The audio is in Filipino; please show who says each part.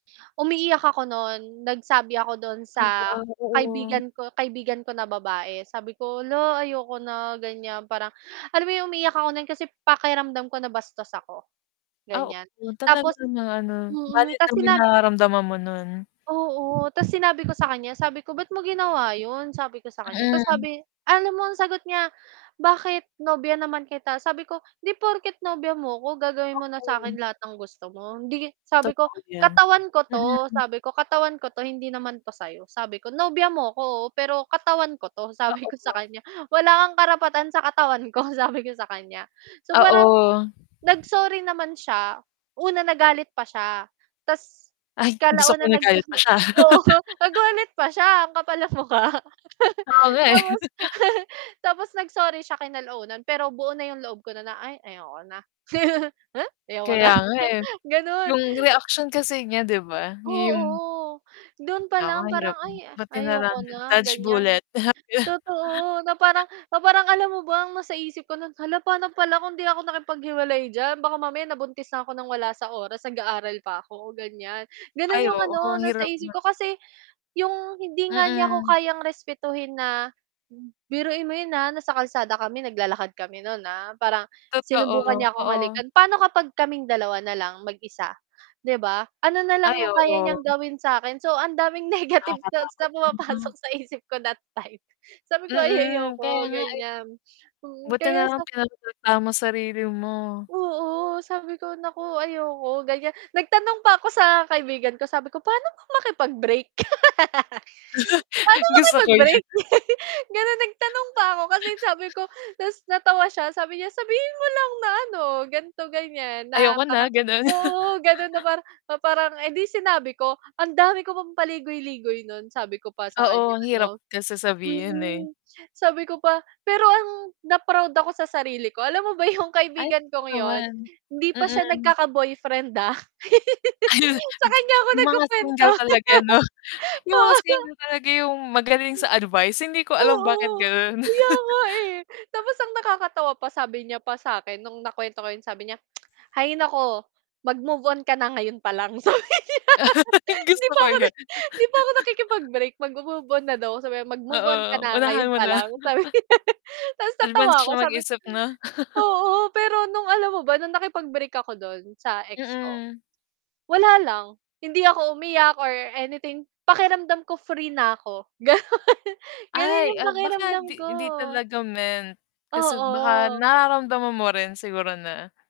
Speaker 1: Umiiyak ako no'n. Nagsabi ako do'n sa
Speaker 2: Hala, oo.
Speaker 1: kaibigan ko kaibigan ko na babae, sabi ko "Hala, ayoko na." gan'yan parang alam mo 'yon, umiiyak ako no'n kasi pakiramdam ko nabastos ako,
Speaker 2: Ah, oo.
Speaker 1: gan'yan.
Speaker 2: Talaga
Speaker 1: Tapos
Speaker 2: na ano
Speaker 1: mm,
Speaker 2: valid
Speaker 1: 'tas
Speaker 2: naman yung
Speaker 1: sina
Speaker 2: nararamdaman mo nun.
Speaker 1: oo, ta's sinabi ko sa kan'ya, sabi ko "Ba't mo ginawa 'yon?" sabi ko sa kan'ya tapos
Speaker 2: Mm.
Speaker 1: sabi alam mo ang sagot niya? "Bakit? Nobya naman kita", Sabi ko "Hindi porket nobya mo 'ko gagawin mo na sa
Speaker 2: Mm.
Speaker 1: akin lahat ng gusto mo. Hindi" sabi ko
Speaker 2: Totoo 'yan,
Speaker 1: "Katawan ko 'to."
Speaker 2: mm.
Speaker 1: sabi ko "Katawan ko 'to. Hindi naman to sa'yo." sabi ko "Nobya mo 'ko oo, pero katawan ko 'to." sabi ko sa
Speaker 2: Oo.
Speaker 1: kanya "Wala kang karapatan sa katawan ko." sabi ko sa kanya. So, parang
Speaker 2: Oo.
Speaker 1: nag-sorry naman siya. Una nagalit pa siya ta's
Speaker 2: Ay, gusto ko
Speaker 1: kalaunan nag
Speaker 2: nagalit pa siya.
Speaker 1: oo, nagalit pa siya ang kapal ng mukha.
Speaker 2: Oo nga, eh.
Speaker 1: Tapos, tapos nag-sorry siya kinalaunan pero buo na yung loob ko na "Ay ayoko na." Eh, Ayoko na,
Speaker 2: Kaya nga, eh.
Speaker 1: ganun.
Speaker 2: 'Yung reaction kasi niya di ba yung
Speaker 1: Oo. Do'n pa lang
Speaker 2: Ay
Speaker 1: parang
Speaker 2: hirap nun.
Speaker 1: "Ay,
Speaker 2: Buti na lang
Speaker 1: ayoko
Speaker 2: din.
Speaker 1: na",
Speaker 2: Touch
Speaker 1: gan'yan.
Speaker 2: bullet.
Speaker 1: Totoo, na parang na parang alam mo ba ang nasa isip ko no'n "hala pa'no pala kung 'di ako nakipaghiwalay diyan baka mamaya nabuntis na ako ng wala sa oras nag-aaral pa ako", gan'yan. Gano'n
Speaker 2: Ay
Speaker 1: 'yong
Speaker 2: oo
Speaker 1: ano
Speaker 2: ang
Speaker 1: nasa
Speaker 2: hirap
Speaker 1: isip
Speaker 2: nun.
Speaker 1: ko. Kasi yung hindi nga niya ako
Speaker 2: Mm.
Speaker 1: kayang respetuhin. Na-biruin mo yun ha nasa kalsada kami naglalakad kami no'n ha, parang
Speaker 2: Totoo,
Speaker 1: sinubukan niya akong
Speaker 2: oo.
Speaker 1: halikan. Paano kapag kaming dalawa na lang mag-isa, 'di ba? Ano na lang
Speaker 2: Ay
Speaker 1: 'yong kaya niyang
Speaker 2: oo.
Speaker 1: gawin sa akin. So ang daming negative
Speaker 2: Nakaka-pagod
Speaker 1: thoughts na
Speaker 2: yun,
Speaker 1: pumapasok
Speaker 2: 'no?
Speaker 1: sa isip ko that time. Sabi ko ay
Speaker 2: Mm, kaya
Speaker 1: "Ayoko"
Speaker 2: nga, eh.
Speaker 1: gan'yan
Speaker 2: Buti
Speaker 1: kaya
Speaker 2: na lang
Speaker 1: sa
Speaker 2: pinoprotektahan mo sarili mo.
Speaker 1: Oo. Sabi ko, "naku, ayoko" gan'yan. Nagtanong pa ako sa kaibigan ko, sabi ko "Paano ba makipag-break?" "Paano
Speaker 2: Gusto ko yan.
Speaker 1: makipag-break?" ganun nagtanong pa ako kasi sabi ko Ta's natawa siya sabi niya "Sabihin mo lang na ano ganito gan'yan na
Speaker 2: "Ayoko na."
Speaker 1: parang"
Speaker 2: ganun.
Speaker 1: Oo, ganun na parang edi sinabi ko. Ang dami ko pang paligoy-ligoy nun. Sabi ko pa sa kan'ya
Speaker 2: Oo. Ang hirap
Speaker 1: ano.
Speaker 2: ta's sasabihin, eh.
Speaker 1: Hmm. Sabi ko pa pero ang na-proud ako sa sarili ko. Alam mo ba yung
Speaker 2: Ay
Speaker 1: kaibigan
Speaker 2: [unintelligible]
Speaker 1: kung 'yon,
Speaker 2: naman,
Speaker 1: hindi pa siya
Speaker 2: mm.
Speaker 1: nagkaka-boyfriend, ah.
Speaker 2: Ay.
Speaker 1: Sa
Speaker 2: G
Speaker 1: kan'ya ako
Speaker 2: yung mga
Speaker 1: nagku-kuwento.
Speaker 2: single talaga 'no? Yung mga
Speaker 1: Oo.
Speaker 2: single talaga yung magaling sa advice hindi ko alam bakit
Speaker 1: Oo.
Speaker 2: ganun.
Speaker 1: kaya nga, eh. Tapos ang nakakatawa pa sabi niya pa sakin nung na-kwento ko yung sabi niya. "hay nako mag move on ka na ngayon palang" sabi nya. 'Di
Speaker 2: Gusto
Speaker 1: pa
Speaker 2: ko
Speaker 1: ako na
Speaker 2: yun.
Speaker 1: di pa ako nakikipag-break magmo-move on na daw. Sabi, "Mag-move on ka
Speaker 2: Oo
Speaker 1: na
Speaker 2: unahan
Speaker 1: ngayon
Speaker 2: mo
Speaker 1: pa
Speaker 2: na.
Speaker 1: lang." sabi. Ta's
Speaker 2: Advance
Speaker 1: natawa ko
Speaker 2: siya
Speaker 1: sabi
Speaker 2: mag-isip 'no?
Speaker 1: oo, pero nung alam mo ba nung nakipag-break ako dun sa ex ko?
Speaker 2: Mm.
Speaker 1: Wala lang. Hindi ako umiyak or anything pakiramdam ko free na ako. Ganun. Ganun
Speaker 2: Ay,
Speaker 1: yung
Speaker 2: ah, baka
Speaker 1: pakiramdam ko.
Speaker 2: 'di hindi talaga meant, kasi baka
Speaker 1: Oo.
Speaker 2: nararamdaman mo rin siguro na.